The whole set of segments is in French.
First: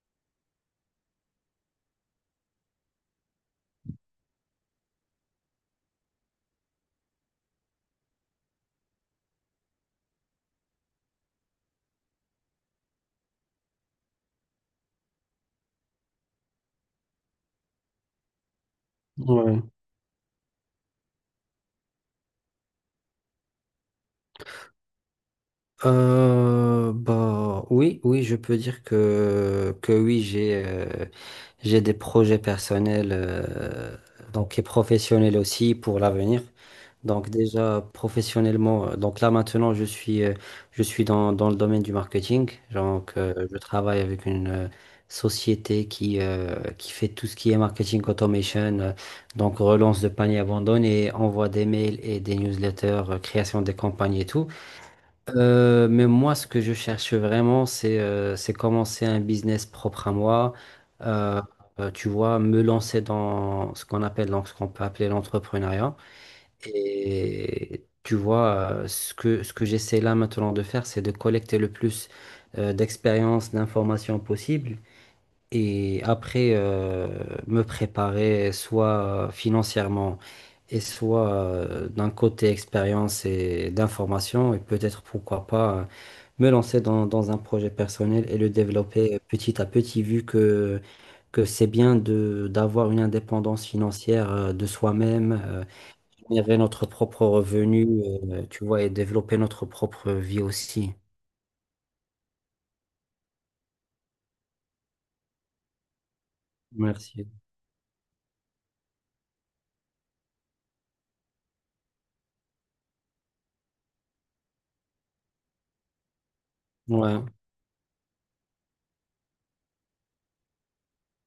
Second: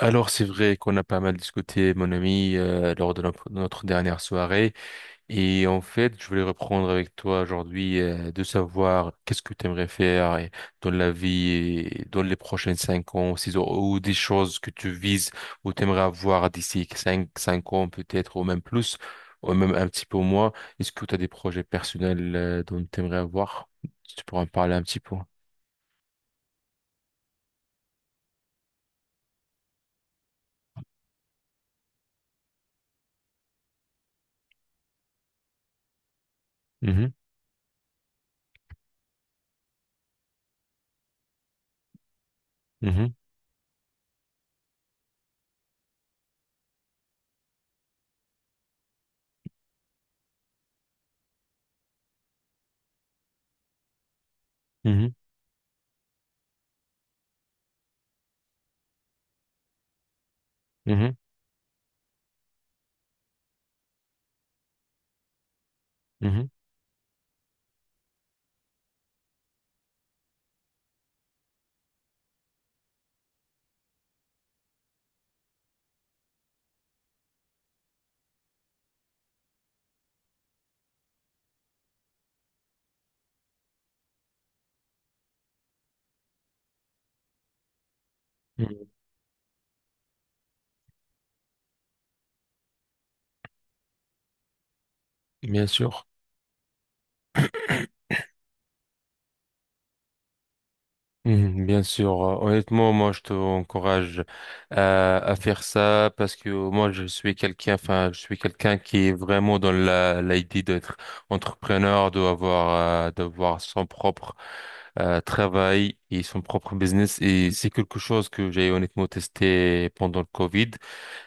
Alors c'est vrai qu'on a pas mal discuté, mon ami, lors de notre dernière soirée. Et en fait, je voulais reprendre avec toi aujourd'hui de savoir qu'est-ce que tu aimerais faire dans la vie, et dans les prochains 5 ans, 6 ans, ou des choses que tu vises ou tu aimerais avoir d'ici cinq ans peut-être, ou même plus, ou Ouais. même un petit peu moins. Est-ce que tu as des projets personnels dont tu aimerais avoir? Si tu pourras en parler un petit peu. Bah oui, oui, je peux dire que oui, j'ai des projets personnels donc et professionnels aussi pour l'avenir. Mhm, Donc déjà professionnellement, donc là maintenant je suis dans le domaine du marketing. mhm, Donc je travaille avec une société qui qui fait tout ce qui est marketing automation, donc relance de panier abandonné, envoi des mails et des newsletters, création des campagnes et tout. mhm, Mais moi, ce que je cherche vraiment, c'est commencer un business propre à moi. mhm, Euh, Tu vois, me lancer dans ce qu'on appelle, donc, ce qu'on peut appeler l'entrepreneuriat. mhm, Et tu vois, ce que j'essaie là maintenant de faire, c'est de collecter le plus d'expériences, d'informations possibles. Et après, me préparer soit financièrement et soit d'un côté expérience et d'information, et peut-être pourquoi pas me lancer dans un projet personnel et le mhm. développer petit à petit, vu que c'est bien de d'avoir une indépendance financière de soi-même, Bien sûr. générer notre propre revenu, tu vois, et développer notre propre vie aussi. Mhm, bien sûr. Honnêtement, moi je te encourage à faire ça parce que moi je Merci. suis quelqu'un, enfin je suis quelqu'un qui est vraiment dans la l'idée d'être entrepreneur, d'avoir son propre travail et son propre business, Ouais, et c'est quelque chose que j'ai honnêtement testé pendant le Covid.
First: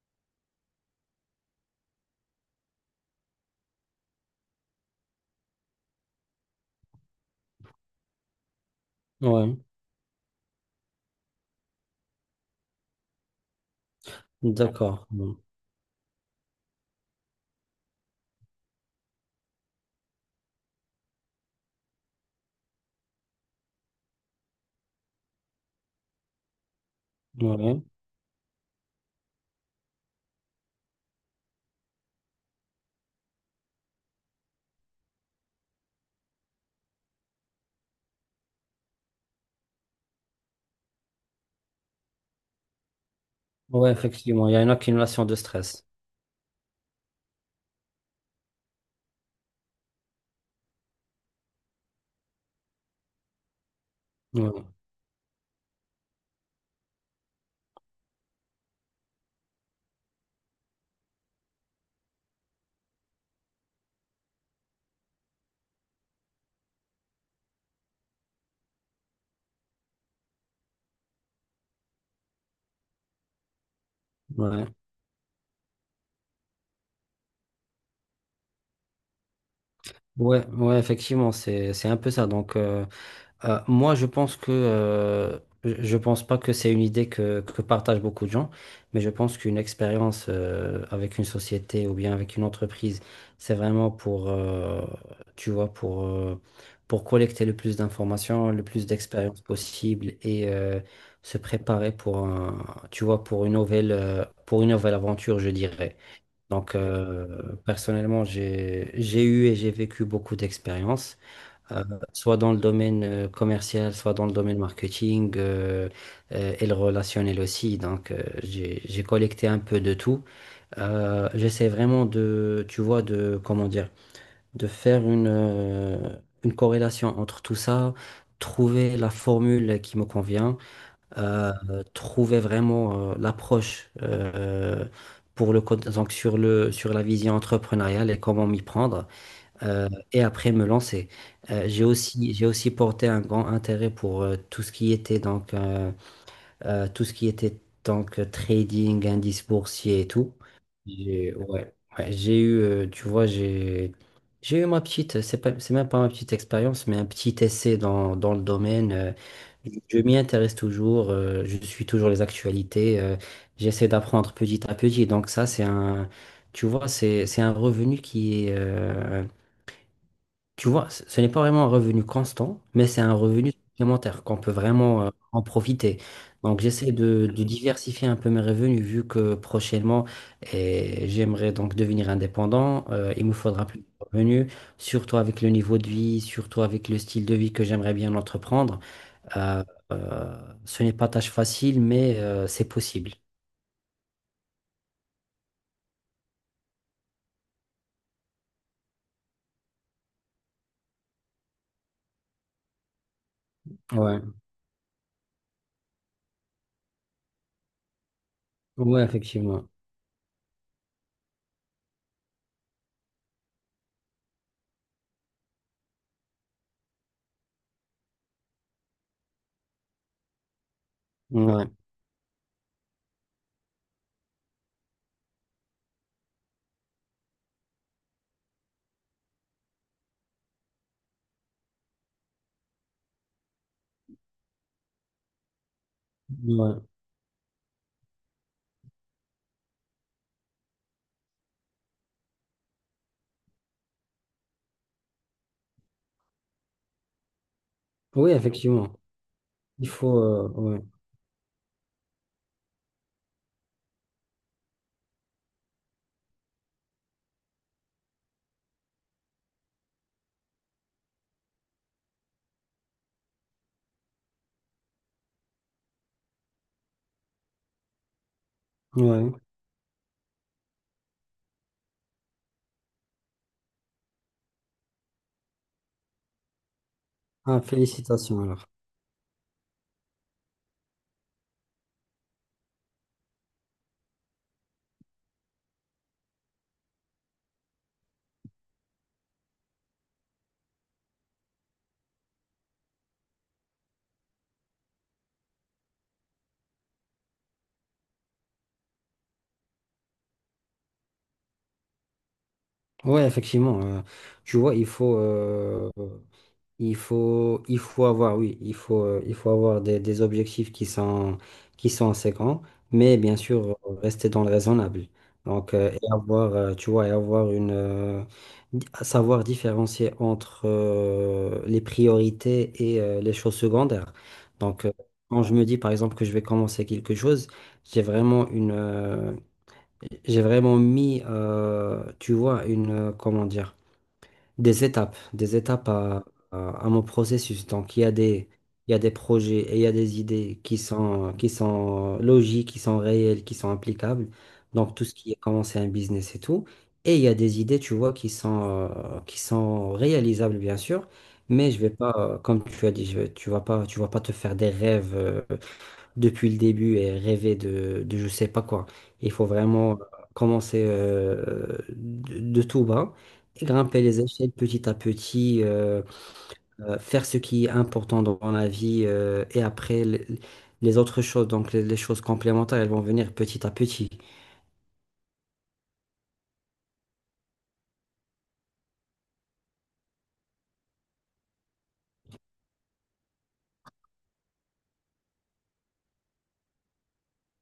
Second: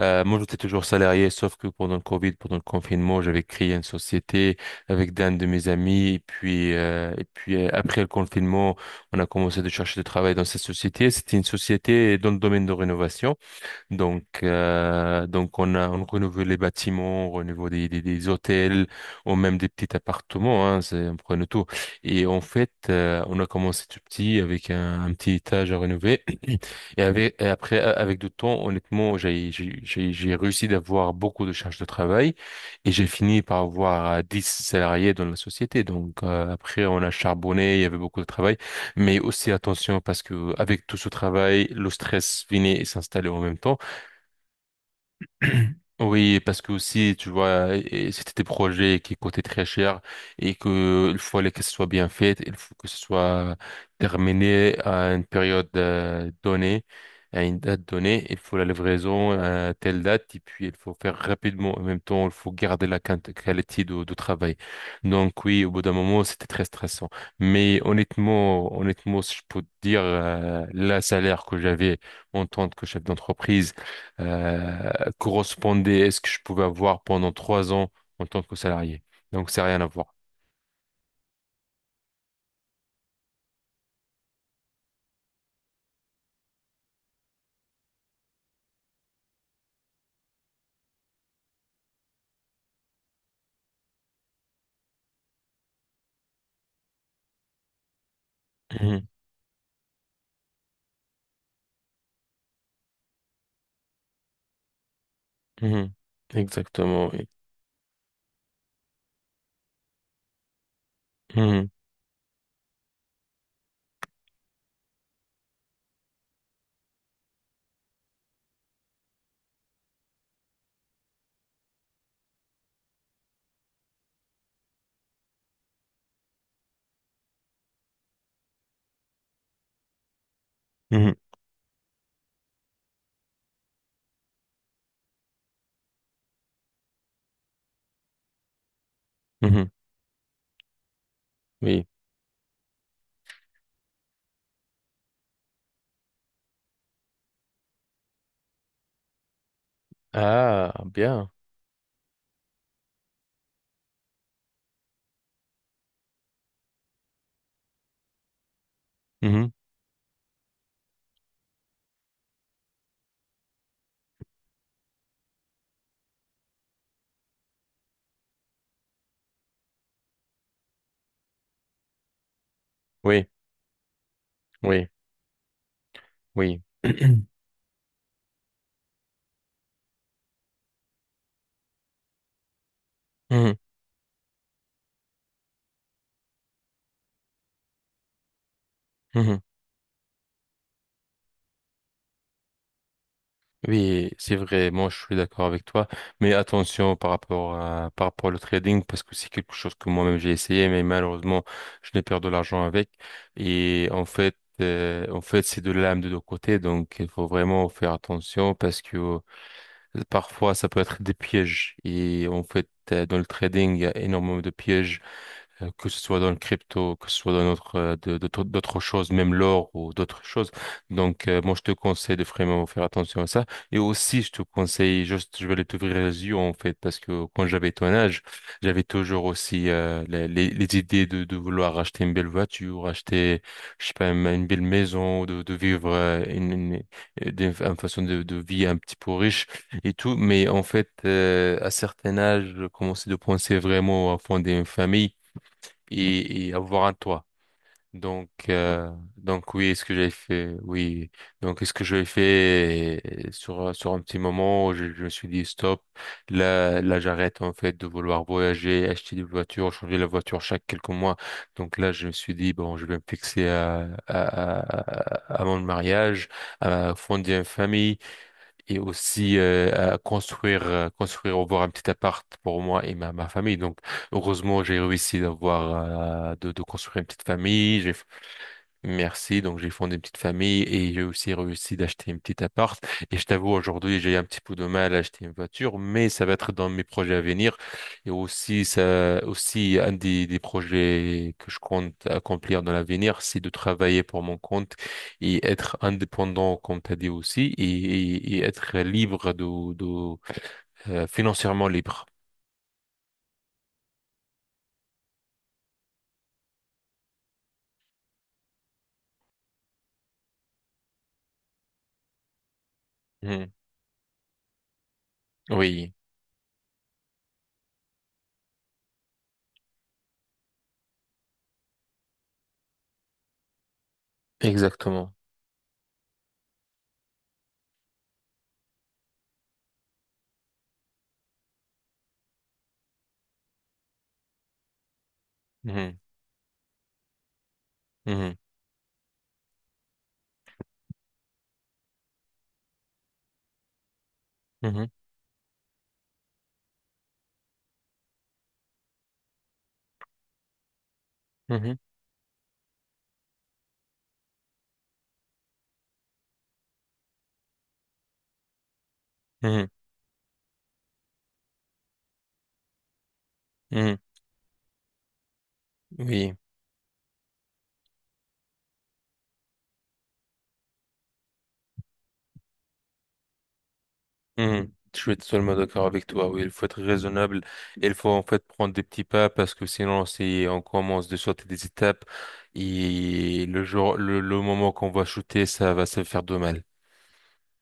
Moi, j'étais toujours salarié, sauf que pendant le Covid, pendant le confinement, j'avais créé une société avec d'un de mes amis. Et puis, après le confinement, on a ouais, commencé de chercher du travail dans cette société. C'était une société dans le domaine de rénovation. Donc, d'accord. euh, donc on renouvelle les bâtiments, on renouvelle des hôtels, ou même des petits appartements, hein, on prenne tout. Et en fait, on a commencé tout petit avec un petit étage à rénover. Et après, Ouais, avec du temps, honnêtement, j'ai réussi d'avoir beaucoup de charges de travail, et j'ai fini par avoir 10 salariés dans la société. Donc, après, on a charbonné, il y avait beaucoup de travail. Mais aussi attention, parce que avec tout ce travail, le stress venait et s'installait en même temps. ouais, effectivement, il y a une accumulation de stress. Oui, parce que aussi, tu vois, et c'était des projets qui coûtaient très cher et que il fallait que ce soit bien fait, il faut que ce soit Ouais, terminé à une période donnée, à une date donnée, il faut la livraison à telle date et puis il faut faire rapidement. En même temps, il faut garder la qualité de travail. Donc oui, au bout d'un moment, c'était très stressant. Mais honnêtement, honnêtement, si je peux te dire, le salaire que j'avais en tant que chef d'entreprise ouais, euh, correspondait à ce que je pouvais avoir pendant 3 ans en tant que salarié. Donc, c'est rien à voir. ouais, ouais, effectivement, c'est un peu ça. Donc, moi, je pense que je pense pas que c'est une idée que partagent beaucoup de gens, mais je pense qu'une expérience avec une société ou bien avec une entreprise, c'est vraiment tu vois, pour collecter le plus d'informations, le plus Mhm, d'expériences possible et se préparer pour un, tu vois, pour pour une nouvelle aventure, je mhm. dirais. Donc, Exactement, oui. personnellement, j'ai eu et j'ai vécu beaucoup d'expériences Mhm, euh, soit dans le domaine commercial, soit dans le domaine marketing et le relationnel aussi. Donc, j'ai collecté un peu de tout. J'essaie vraiment de, tu vois, de, comment dire, de faire une corrélation entre tout ça, trouver la formule qui me convient, mhm, euh, trouver vraiment l'approche. Pour le, donc sur le, sur la vision entrepreneuriale et comment m'y prendre mhm. Et après me lancer. Oui. J'ai aussi porté un grand intérêt pour tout ce qui était donc, tout ce qui était donc trading, indice boursier et tout. Ah, bien. J'ai, ouais, ouais, tu vois, j'ai eu ma petite, c'est pas, c'est même pas ma petite expérience, mais un petit essai dans le domaine. Mhm. Je m'y intéresse toujours, je suis toujours les actualités, j'essaie d'apprendre petit à petit. Donc ça, c'est un, tu vois, c'est un revenu tu vois, ce n'est pas vraiment un revenu constant, mais c'est un Oui, revenu supplémentaire qu'on peut oui, vraiment en profiter. Donc, oui. j'essaie de diversifier un peu mes revenus vu que prochainement, j'aimerais donc devenir indépendant. Il me Mhm, faudra plus de revenus, surtout avec le niveau de vie, surtout avec le style de vie que j'aimerais bien entreprendre. mhm. Euh, Ce n'est pas tâche facile, mais c'est possible. Oui, c'est vrai, moi je suis d'accord avec toi, mais attention par rapport au trading, parce que c'est quelque chose que moi-même j'ai essayé, mais malheureusement je n'ai perdu de l'argent avec. Et en Ouais, fait, euh, en fait c'est de l'âme de deux côtés, donc il faut vraiment faire attention parce ouais, que effectivement. Parfois ça peut être des pièges. Et en fait, dans le trading, il y a énormément de pièges que ce soit dans le crypto, que ce soit dans d'autres choses, même l'or ou d'autres choses. Donc, moi, je Ouais, te conseille de vraiment faire attention à ça. Et aussi, je te conseille, juste, je vais t'ouvrir les yeux, en fait, parce que quand j'avais ton âge, j'avais toujours aussi les idées de vouloir acheter une belle voiture, acheter, je sais pas, une belle maison, de vivre ouais. Une façon de vie un petit peu riche et tout. Mais en fait, à certain âge, je commençais de penser vraiment à fonder une famille et avoir un toit. Donc, Oui, euh, effectivement. donc oui, ce Il que j'ai faut. Fait, Ouais. oui. Donc, ce que j'ai fait sur un petit moment, je me suis dit stop. Là, j'arrête en fait de vouloir voyager, acheter des voitures, changer la voiture chaque quelques mois. Donc là, je me suis dit bon, je vais me fixer à mon mariage, à fonder une famille et Ouais. aussi à construire, avoir un petit appart pour moi et ma famille. Donc, heureusement, j'ai réussi de construire une petite Ah, famille. J'ai félicitations alors. Merci. Donc, j'ai fondé une petite famille et j'ai aussi réussi d'acheter une petite appart. Et je t'avoue, aujourd'hui, j'ai un petit peu de mal à acheter une voiture, mais ça va être dans mes projets à venir. Et aussi, ça, aussi, un des projets que je compte accomplir dans l'avenir, c'est de travailler pour mon compte et être indépendant, comme tu as dit aussi, et, et être libre financièrement libre. Ouais, effectivement. Tu vois, il faut avoir, oui, il faut avoir des objectifs qui sont séquents, mais bien Mhm. sûr, rester dans le raisonnable. Donc, Oui, tu vois, et avoir savoir différencier entre les priorités et les choses secondaires. Donc, exactement. quand je me dis, par exemple, que je vais commencer quelque chose, j'ai vraiment une, euh, j'ai vraiment mis, tu vois, comment dire, des étapes Mhm. À mon processus. Donc, Mhm. Il y a des projets et il y a des idées qui sont logiques, qui sont réelles, qui sont applicables. Mhm. Donc, tout ce qui est commencer un business et tout. Et il y a des idées, tu vois, qui sont réalisables, bien sûr. Mais Mhm. je vais pas, comme tu as dit, tu vas pas te faire des rêves. Depuis le début et rêver de je sais pas quoi. Il faut Mhm. vraiment commencer de tout bas, et Mhm. grimper les échelles petit à petit, Oui. Faire ce qui est important dans la vie et après les autres choses, donc les choses complémentaires, elles vont venir petit à petit. Mhm. Je suis totalement d'accord avec toi. Oui, il faut être raisonnable. Il faut en fait prendre des petits pas parce que sinon, si on commence de sauter des étapes, et le jour, le moment qu'on va shooter, ça va se faire de mal.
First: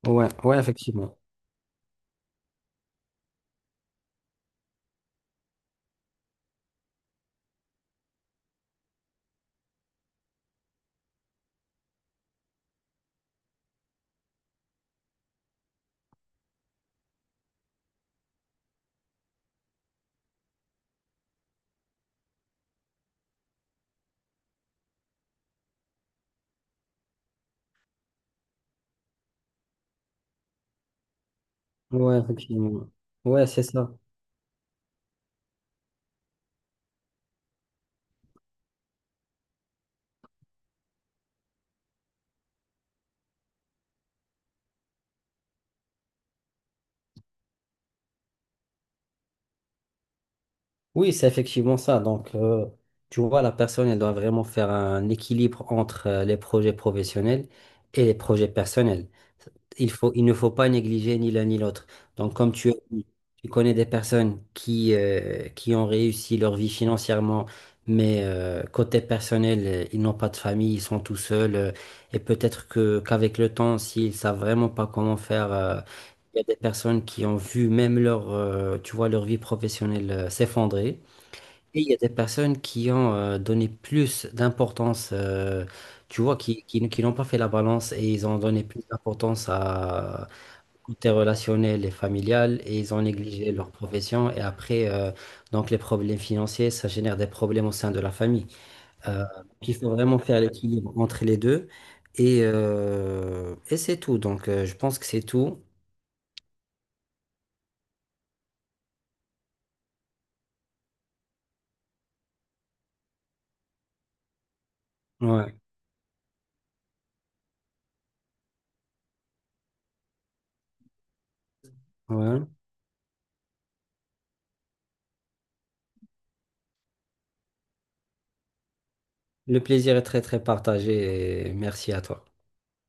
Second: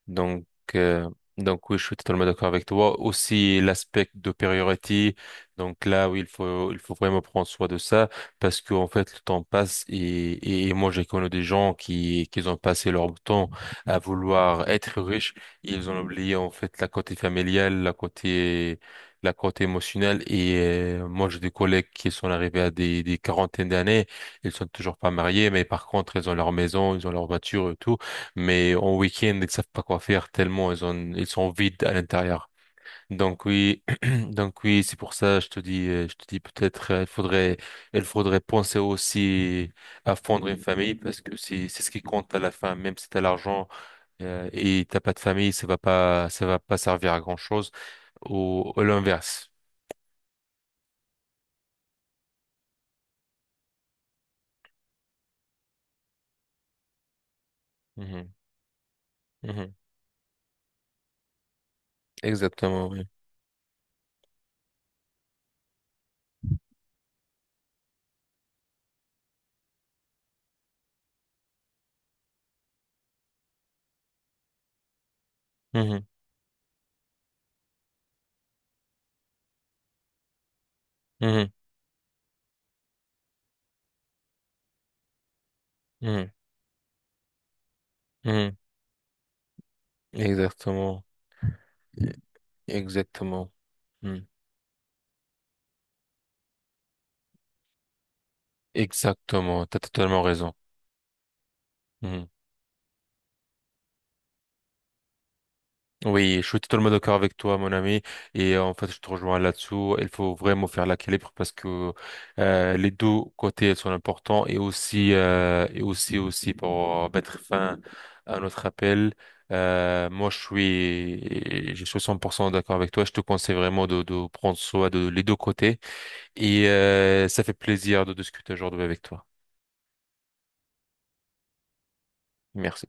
Ouais, Donc, ouais, euh, effectivement. donc oui, je suis totalement d'accord avec toi. Aussi l'aspect de priorité. Donc là, oui, il faut vraiment prendre soin de ça parce qu'en fait, le temps passe, et, et moi, j'ai connu des gens qui ont passé leur temps à vouloir être riches. Ils ont oublié en fait la côté familiale, la côté émotionnelle. Moi, j'ai des collègues qui sont arrivés à des quarantaines d'années. Ils sont toujours pas mariés, mais par contre, ils ont leur maison, ils ont leur voiture et tout, mais en week-end, ils savent pas quoi faire tellement ils sont vides à Ouais, l'intérieur. effectivement. Donc Ouais, c'est oui, ça. donc oui, c'est pour ça, je te dis peut-être, il faudrait penser aussi à fondre une famille parce que c'est ce qui compte à la fin, même si t'as l'argent, et t'as pas de famille, ça va pas servir à grand-chose, ou, l'inverse. Oui, c'est effectivement ça. Donc, tu vois, la personne, elle doit vraiment faire un équilibre entre les projets professionnels et les Mhm, projets personnels. mhm. Il ne faut pas négliger ni l'un ni l'autre. Donc, comme tu as Exactement, oui. dit, tu connais des personnes qui ont réussi leur vie financièrement, mais côté personnel, ils n'ont pas de famille, ils sont tout seuls. Et peut-être que qu'avec le temps, s'ils savent vraiment pas comment faire, Mhm, il y a des personnes qui ont vu même tu vois, leur vie professionnelle s'effondrer. mhm, Et il y a des personnes qui ont donné plus d'importance, tu mhm, vois, qui n'ont pas fait la balance et ils ont mhm. donné plus d'importance à Exactement, côté relationnel et familial et ils ont exactement. négligé leur Mhm. profession. Et après, donc les problèmes financiers, ça génère des problèmes au sein de la famille. Euh, Exactement, il t'as faut vraiment totalement faire raison. l'équilibre entre les deux. Mhm. Et c'est tout. Donc, je pense que c'est tout. Oui, je suis totalement d'accord avec toi, mon ami. En fait, je te rejoins là-dessous. Il faut vraiment faire l'équilibre parce que les deux côtés sont importants, et aussi Ouais, et aussi pour mettre fin à notre appel. Moi, je suis ouais. 100% d'accord avec toi. Je te conseille vraiment de prendre soin de les deux côtés, et ça fait plaisir de discuter aujourd'hui avec toi. Le plaisir est très, très partagé et merci à toi. Merci.